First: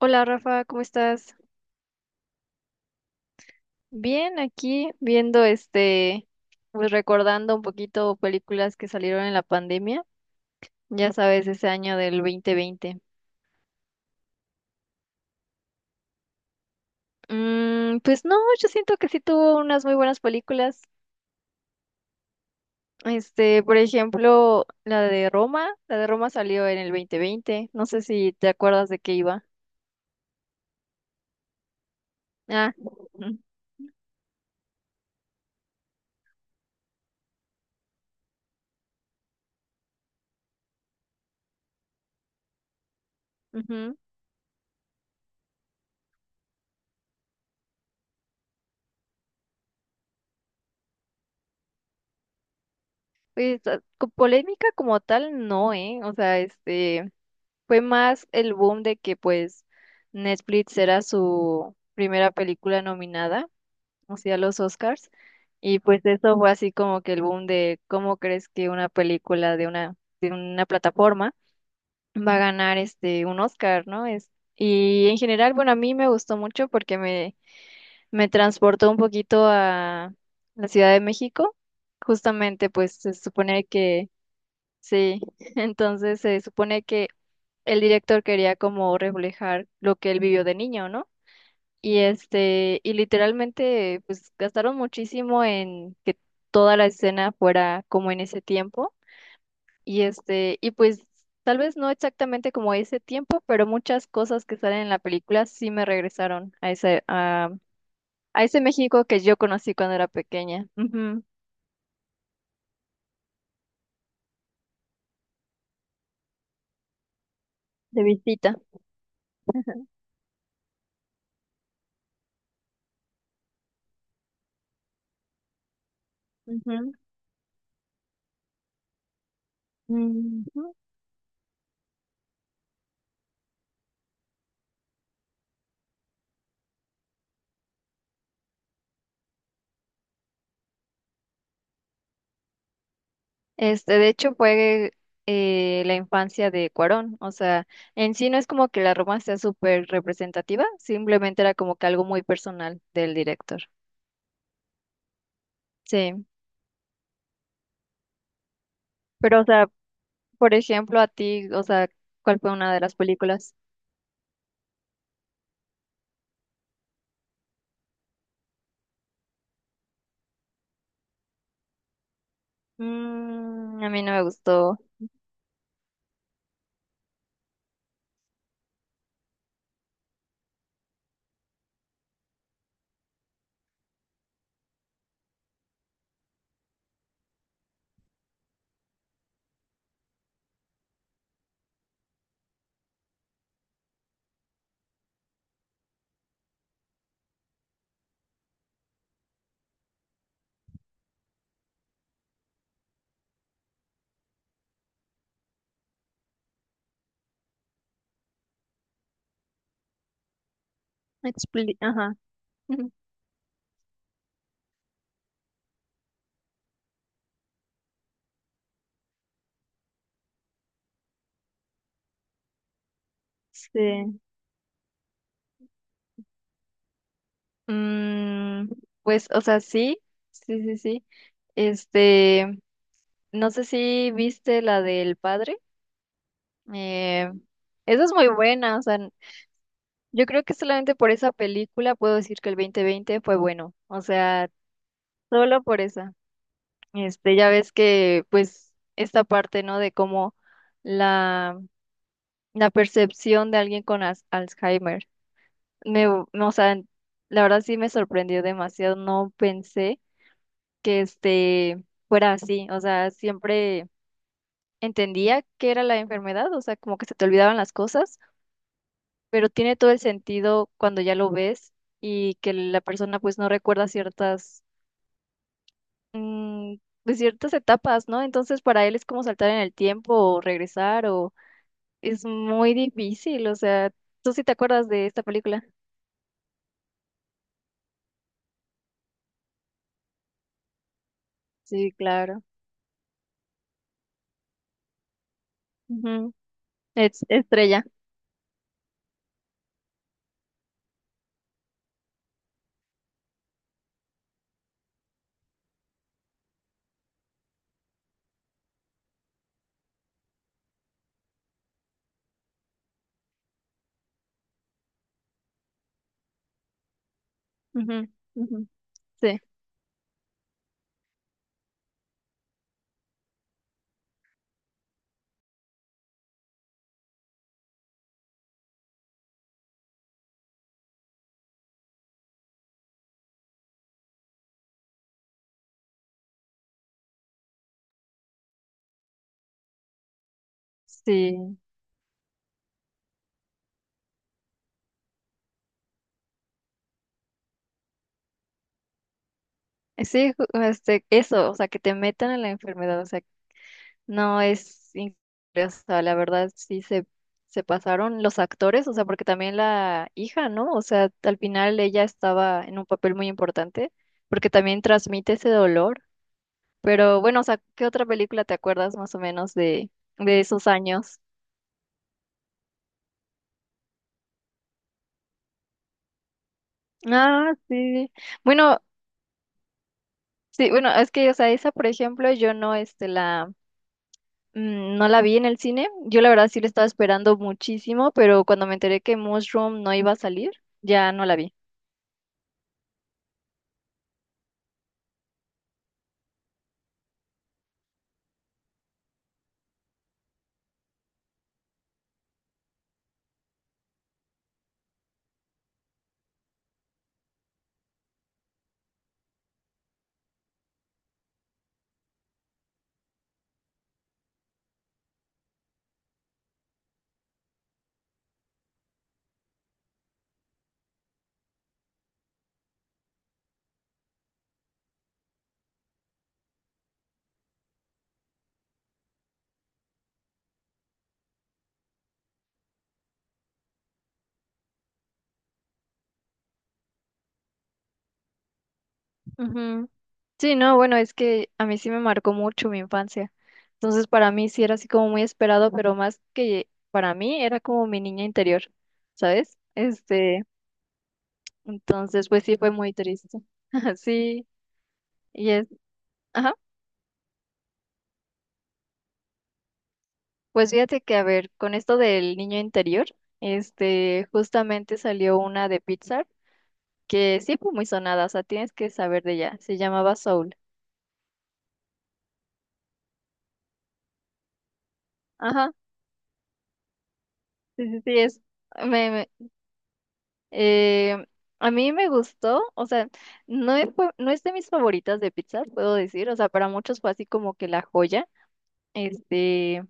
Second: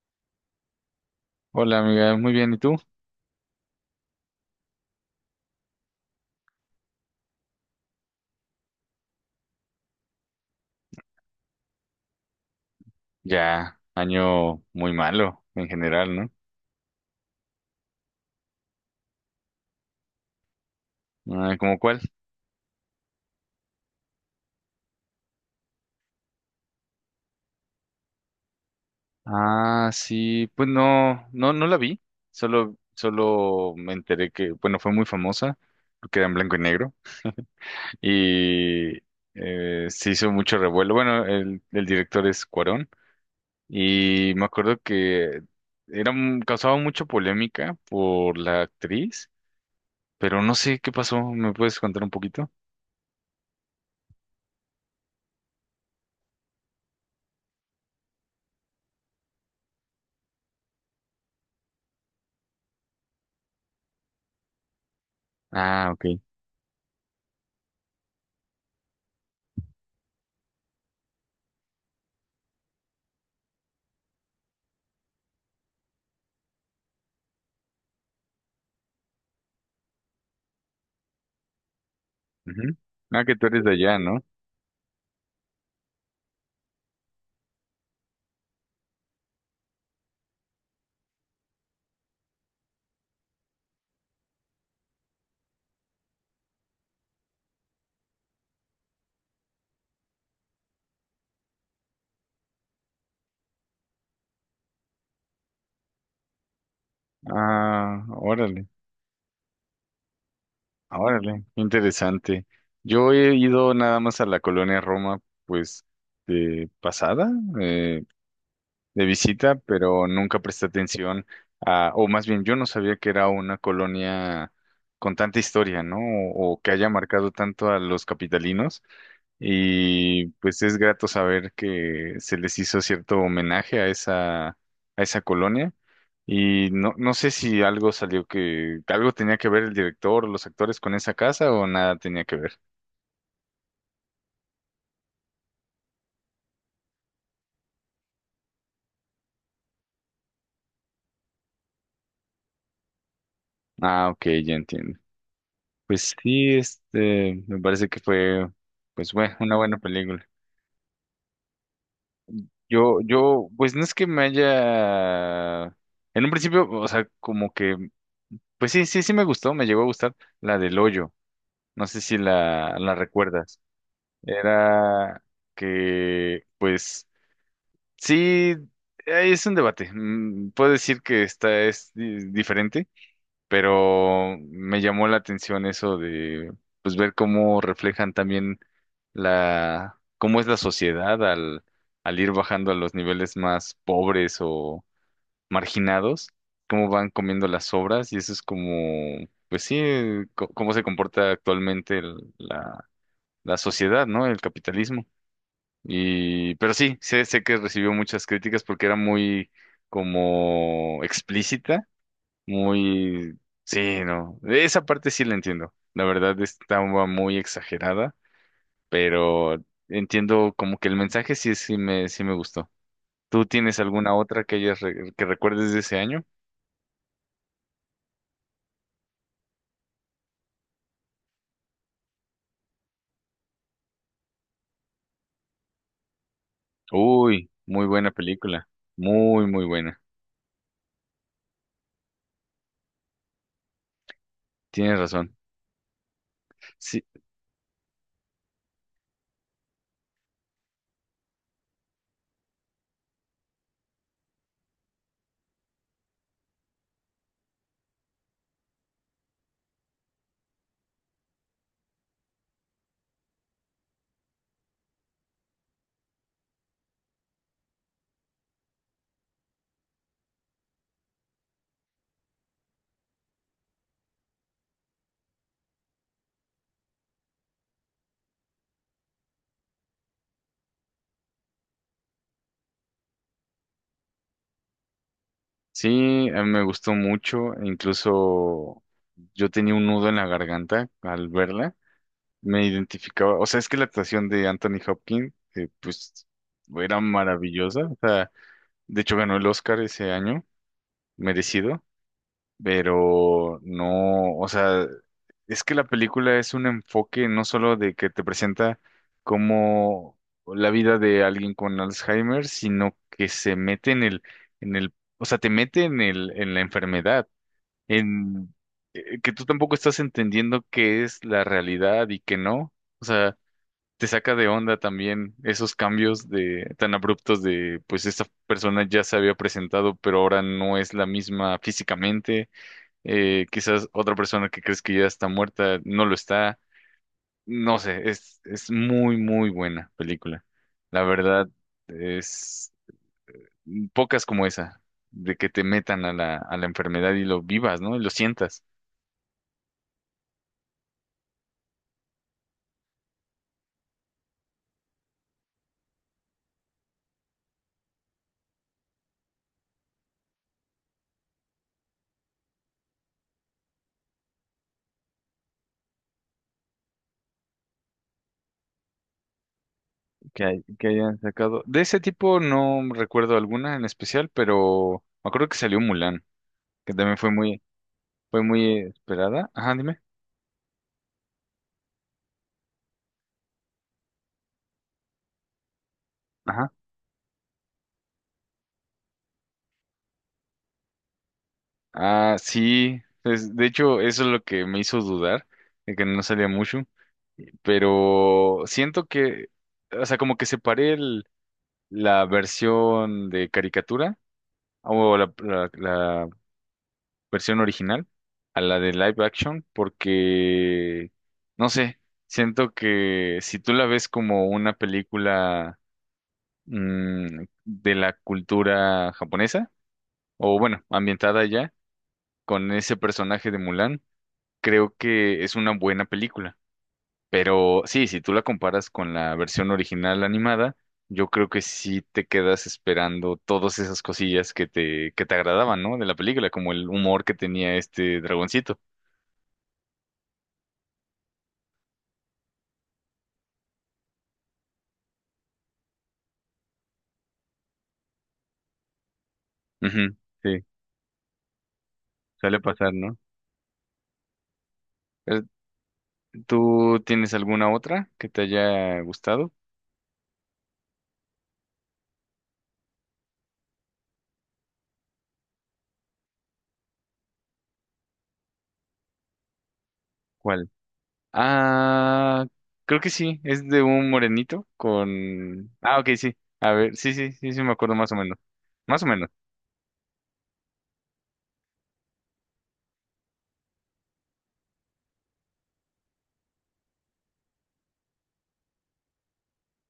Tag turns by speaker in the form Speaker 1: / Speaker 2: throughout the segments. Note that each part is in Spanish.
Speaker 1: Hola Rafa, ¿cómo estás?
Speaker 2: Hola amiga, muy bien, ¿y tú?
Speaker 1: Bien, aquí viendo pues recordando un poquito películas que salieron en la pandemia, ya sabes, ese año del 2020.
Speaker 2: Ya, año muy malo en general, ¿no?
Speaker 1: Pues no, yo siento que sí tuvo unas muy buenas películas.
Speaker 2: Ah, ¿cómo cuál?
Speaker 1: Por ejemplo, la de Roma salió en el 2020, no sé si te acuerdas de qué iba.
Speaker 2: Ah, sí, pues no la vi,
Speaker 1: Ah,
Speaker 2: solo me enteré que, bueno, fue muy famosa, porque era en blanco y negro, y se hizo mucho revuelo. Bueno, el director es Cuarón,
Speaker 1: ujú.
Speaker 2: y me acuerdo que era, causaba mucha polémica por la actriz, pero no sé qué pasó, ¿me puedes contar un poquito?
Speaker 1: Pues, polémica como tal, no, ¿eh? O sea, este... Fue más el boom de que pues Netflix era su primera película nominada, o sea, a los Oscars, y
Speaker 2: Ah, ok.
Speaker 1: pues eso fue así como que el boom de cómo crees que una película de una plataforma va a ganar un Oscar, ¿no? Es, y en general, bueno, a mí me gustó mucho porque me transportó un poquito a la Ciudad de México. Justamente,
Speaker 2: Ujú.
Speaker 1: pues se
Speaker 2: Ah, que tú eres
Speaker 1: supone
Speaker 2: de allá,
Speaker 1: que
Speaker 2: ¿no?
Speaker 1: sí, entonces se supone que el director quería como reflejar lo que él vivió de niño, ¿no? Y este, y literalmente, pues gastaron muchísimo en que toda la escena fuera como en ese tiempo. Y este, y pues tal vez no exactamente como ese tiempo, pero muchas cosas que salen en la película sí me regresaron a
Speaker 2: Ah,
Speaker 1: a ese
Speaker 2: órale,
Speaker 1: México que yo conocí cuando era pequeña. Ujú,
Speaker 2: órale, interesante. Yo he ido nada más a la colonia Roma, pues, de pasada,
Speaker 1: de
Speaker 2: eh,
Speaker 1: visita.
Speaker 2: de visita, pero nunca presté atención a, o más bien yo no sabía que era una colonia con tanta historia, ¿no? O que haya
Speaker 1: Ujú.
Speaker 2: marcado tanto a los capitalinos. Y pues
Speaker 1: Ujú.
Speaker 2: es grato saber que se les hizo cierto homenaje a esa colonia. Y no, no sé si algo salió que algo tenía que ver el director o los actores con esa casa o nada tenía que ver.
Speaker 1: Este, de hecho, fue la infancia de Cuarón. O sea, en sí no es como que la Roma sea súper representativa, simplemente era como que algo muy personal del director.
Speaker 2: Ah, ok, ya entiendo. Pues
Speaker 1: Sí.
Speaker 2: sí, este, me parece que fue, pues bueno,
Speaker 1: Pero, o
Speaker 2: una
Speaker 1: sea,
Speaker 2: buena película.
Speaker 1: por ejemplo, a ti, o sea, ¿cuál fue una de las películas?
Speaker 2: Pues no es que me haya, en un principio, o sea, como que, pues sí me gustó, me llegó a gustar la del hoyo. No sé si la recuerdas.
Speaker 1: Mm, a mí no me gustó.
Speaker 2: Era que, pues sí, es un debate. Mm, puedo decir que esta es diferente, pero me llamó la atención eso de pues ver cómo reflejan también la cómo es la sociedad al ir bajando a los niveles más pobres o marginados, cómo van comiendo las obras y eso es como pues sí, cómo se comporta actualmente la la sociedad, ¿no? El capitalismo. Y, pero sí, sé que recibió muchas críticas porque era muy como explícita,
Speaker 1: Ajá.
Speaker 2: muy, sí, no, esa parte sí la entiendo. La verdad estaba muy exagerada, pero entiendo como que el mensaje sí, sí me gustó. ¿Tú tienes alguna
Speaker 1: Sí.
Speaker 2: otra que hayas que recuerdes de ese año?
Speaker 1: Mm, pues, o sea, sí, sí, sí, sí. Este, no sé si viste la del padre. Eh,
Speaker 2: Uy, muy
Speaker 1: Esa
Speaker 2: buena
Speaker 1: es muy
Speaker 2: película,
Speaker 1: buena, o sea,
Speaker 2: muy buena.
Speaker 1: yo creo que solamente por esa película puedo decir que el 2020 fue bueno, o sea,
Speaker 2: Tienes razón.
Speaker 1: solo por esa.
Speaker 2: Sí,
Speaker 1: Este, ya ves que pues esta parte, ¿no? De cómo la, la percepción de alguien con Alzheimer, no, o sea, la verdad sí me sorprendió demasiado, no pensé que fuera así, o sea, siempre entendía que era la enfermedad, o sea, como que se te olvidaban las cosas, pero tiene todo el sentido cuando ya lo ves y que la persona pues no recuerda ciertas, mm, pues ciertas etapas, ¿no? Entonces para él es como saltar en el tiempo o regresar o es muy difícil, o sea, ¿tú sí te acuerdas de esta película?
Speaker 2: sí, a mí me gustó mucho, incluso yo tenía un nudo en la garganta al verla,
Speaker 1: Sí, claro.
Speaker 2: me identificaba, o sea, es que la actuación de Anthony Hopkins, pues,
Speaker 1: Ujú.
Speaker 2: era maravillosa,
Speaker 1: Estrella.
Speaker 2: o sea, de hecho ganó el Oscar ese año, merecido, pero no, o sea, es que la película es un enfoque no solo de que te presenta como la vida de alguien con Alzheimer, sino que se mete en el, o sea, te mete en el, en la enfermedad
Speaker 1: Ujú,
Speaker 2: en
Speaker 1: ujú.
Speaker 2: que
Speaker 1: Sí,
Speaker 2: tú tampoco estás entendiendo qué es la realidad y qué no. O sea, te saca de onda también esos cambios de tan abruptos de pues esta persona ya se había presentado, pero ahora no es la misma físicamente. Quizás otra persona que crees que ya está muerta no lo está. No sé, es muy, muy buena película. La verdad,
Speaker 1: sí.
Speaker 2: es pocas como esa, de que te metan a a la enfermedad y lo vivas, ¿no? Y lo sientas.
Speaker 1: Sí, este, eso, o sea, que te metan en la enfermedad, o sea, no, es increíble, o sea, la verdad se pasaron los actores, o sea, porque también la hija, ¿no? O sea, al final ella estaba en un papel muy importante, porque también transmite ese dolor. Pero bueno, o sea, ¿qué otra película te acuerdas más o menos de
Speaker 2: Que,
Speaker 1: esos
Speaker 2: que hayan
Speaker 1: años?
Speaker 2: sacado. De ese tipo no recuerdo alguna en especial, pero me acuerdo que salió Mulan, que también
Speaker 1: Ah, sí.
Speaker 2: fue muy
Speaker 1: Bueno,
Speaker 2: esperada. Ajá, dime.
Speaker 1: sí, bueno, es que, o sea, esa, por ejemplo, yo no, mm, no la vi en el cine. Yo la verdad sí la
Speaker 2: Ajá.
Speaker 1: estaba esperando muchísimo, pero cuando me enteré que Mushroom no iba a salir, ya no la vi.
Speaker 2: Ah, sí. Es- de hecho, eso es lo que me hizo dudar, de que no salía mucho. Pero siento que, o sea, como que separé la versión de caricatura o la, versión original a la de live action porque, no sé, siento que si tú la ves como una película de la cultura japonesa, o bueno, ambientada ya, con ese personaje de Mulan, creo que es una buena película. Pero sí, si tú la comparas con la versión original animada, yo creo que sí te quedas esperando todas esas cosillas que te agradaban, ¿no? De la película, como el humor que tenía este dragoncito.
Speaker 1: Ujú. Sí, no, bueno, es que a mí sí me marcó mucho mi infancia. Entonces, para mí sí era así como muy esperado, pero más que para mí era como mi niña interior, ¿sabes?
Speaker 2: Ujú,
Speaker 1: Este,
Speaker 2: sí,
Speaker 1: entonces, pues sí
Speaker 2: suele
Speaker 1: fue
Speaker 2: pasar,
Speaker 1: muy
Speaker 2: ¿no?
Speaker 1: triste. Sí,
Speaker 2: Eh,
Speaker 1: y es, ajá.
Speaker 2: ¿tú tienes alguna otra que te haya gustado?
Speaker 1: Pues fíjate que, a ver, con esto del niño interior, este, justamente salió una de Pixar que sí fue muy sonada, o sea, tienes que saber de ella. Se llamaba Soul.
Speaker 2: ¿Cuál? Ah, creo que sí, es de un morenito con...
Speaker 1: Ajá,
Speaker 2: Ah, ok, sí. A ver, sí, me acuerdo más o
Speaker 1: sí,
Speaker 2: menos.
Speaker 1: es.
Speaker 2: Más o
Speaker 1: Me
Speaker 2: menos.
Speaker 1: Eh, a mí me gustó, o sea, no es, no es de mis favoritas de pizza, puedo decir, o sea, para muchos fue así como que la joya, este,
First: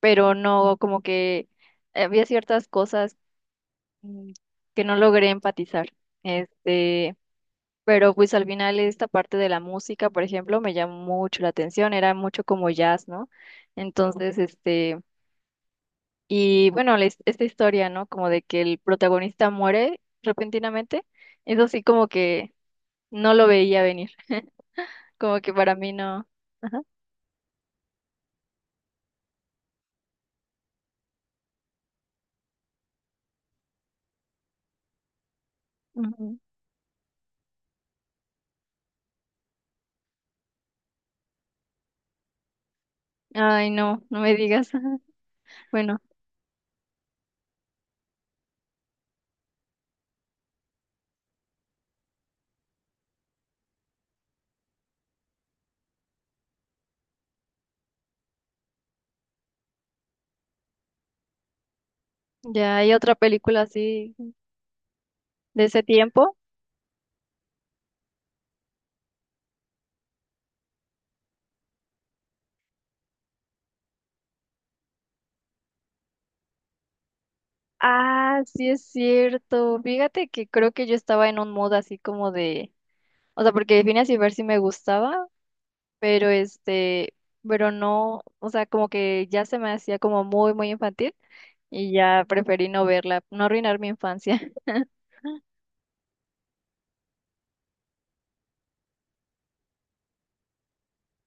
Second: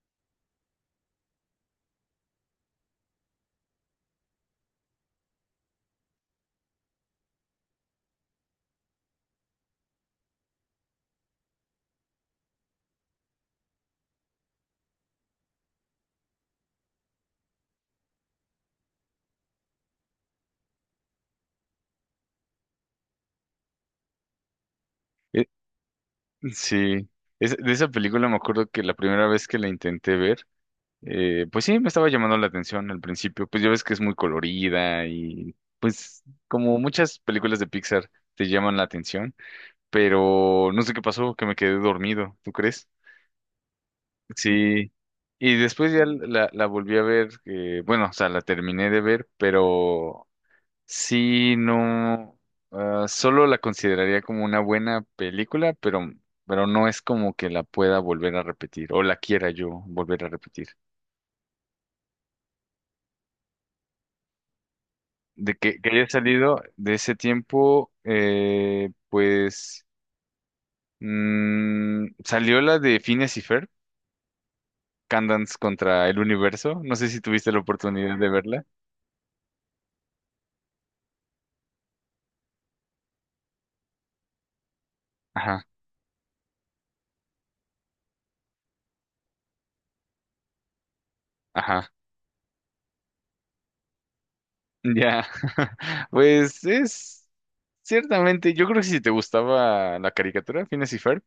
Speaker 1: pero no, como que había ciertas cosas, mm, que no logré empatizar, este, pero pues al final esta parte de la música, por ejemplo, me llamó mucho la atención, era mucho como jazz, ¿no? Entonces, este, y bueno, esta historia, ¿no? Como de que el protagonista muere repentinamente, eso sí como que... No lo veía venir, como
Speaker 2: Eh,
Speaker 1: que para mí no.
Speaker 2: sí, es, de esa película me acuerdo que la primera vez que la intenté ver, pues sí, me estaba llamando la atención al principio. Pues ya ves que es muy colorida y pues
Speaker 1: Ujú.
Speaker 2: como muchas películas de Pixar te llaman la atención. Pero no sé qué pasó, que me quedé dormido, ¿tú crees?
Speaker 1: Ay, no, no me digas.
Speaker 2: Sí. Y después
Speaker 1: Bueno,
Speaker 2: ya la volví a ver, bueno, o sea, la terminé de ver, pero sí, no, ah, solo la consideraría como una buena película, pero no es como que la pueda volver a repetir o la quiera yo volver a repetir.
Speaker 1: ya hay otra película así
Speaker 2: De
Speaker 1: de ese
Speaker 2: que haya
Speaker 1: tiempo.
Speaker 2: salido de ese tiempo, pues salió la de Phineas y Ferb, Candance contra el universo. No sé si tuviste la oportunidad de
Speaker 1: Ah,
Speaker 2: verla.
Speaker 1: sí es cierto. Fíjate que creo que yo estaba en un mood así como de, o sea, porque Phineas y Ferb sí me gustaba,
Speaker 2: Ajá,
Speaker 1: pero este, pero no, o sea, como que ya se me hacía como muy, muy infantil
Speaker 2: ajá.
Speaker 1: y ya preferí no verla, no arruinar mi infancia.
Speaker 2: Ya. Pues es ciertamente, yo creo que si te gustaba la caricatura, Phineas y Ferb,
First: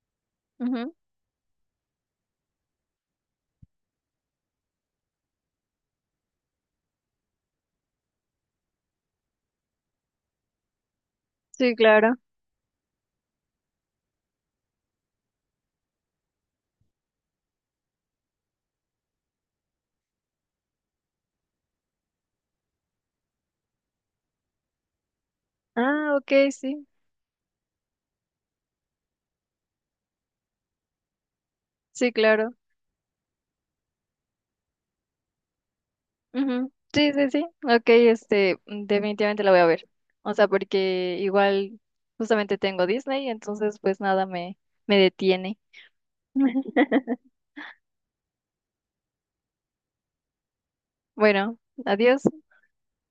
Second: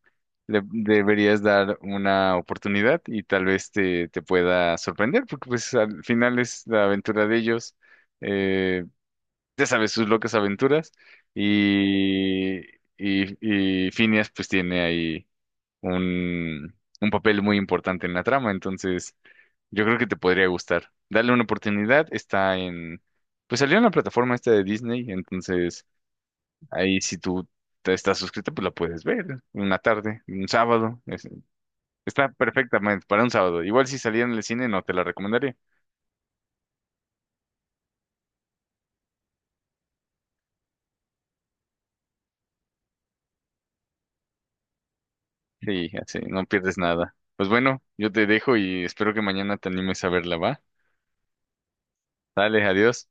Speaker 2: le
Speaker 1: Ujú.
Speaker 2: deberías dar una oportunidad y tal vez te pueda sorprender, porque pues al final es la aventura de ellos. Eh, ya sabes, sus locas aventuras.
Speaker 1: Sí, claro.
Speaker 2: Y, y Phineas pues tiene ahí un, un papel muy importante en la trama. Entonces. Yo creo que te podría gustar. Dale una oportunidad. Está en... Pues salió en la plataforma esta de Disney, entonces
Speaker 1: Ah, ok, sí,
Speaker 2: ahí si tú te estás suscrita, pues la puedes ver una tarde, un sábado. Es-
Speaker 1: sí,
Speaker 2: está
Speaker 1: claro.
Speaker 2: perfectamente para un sábado. Igual si saliera en el cine, no te la recomendaría.
Speaker 1: Ujú. Sí, sí, sí. Ok, este, mm, definitivamente la voy a ver. O sea, porque igual justamente tengo Disney, entonces pues nada me, me detiene.
Speaker 2: Sí, así, no pierdes nada. Pues bueno, yo te dejo y espero que mañana te animes a verla, ¿va?
Speaker 1: Bueno, adiós.
Speaker 2: Dale, adiós.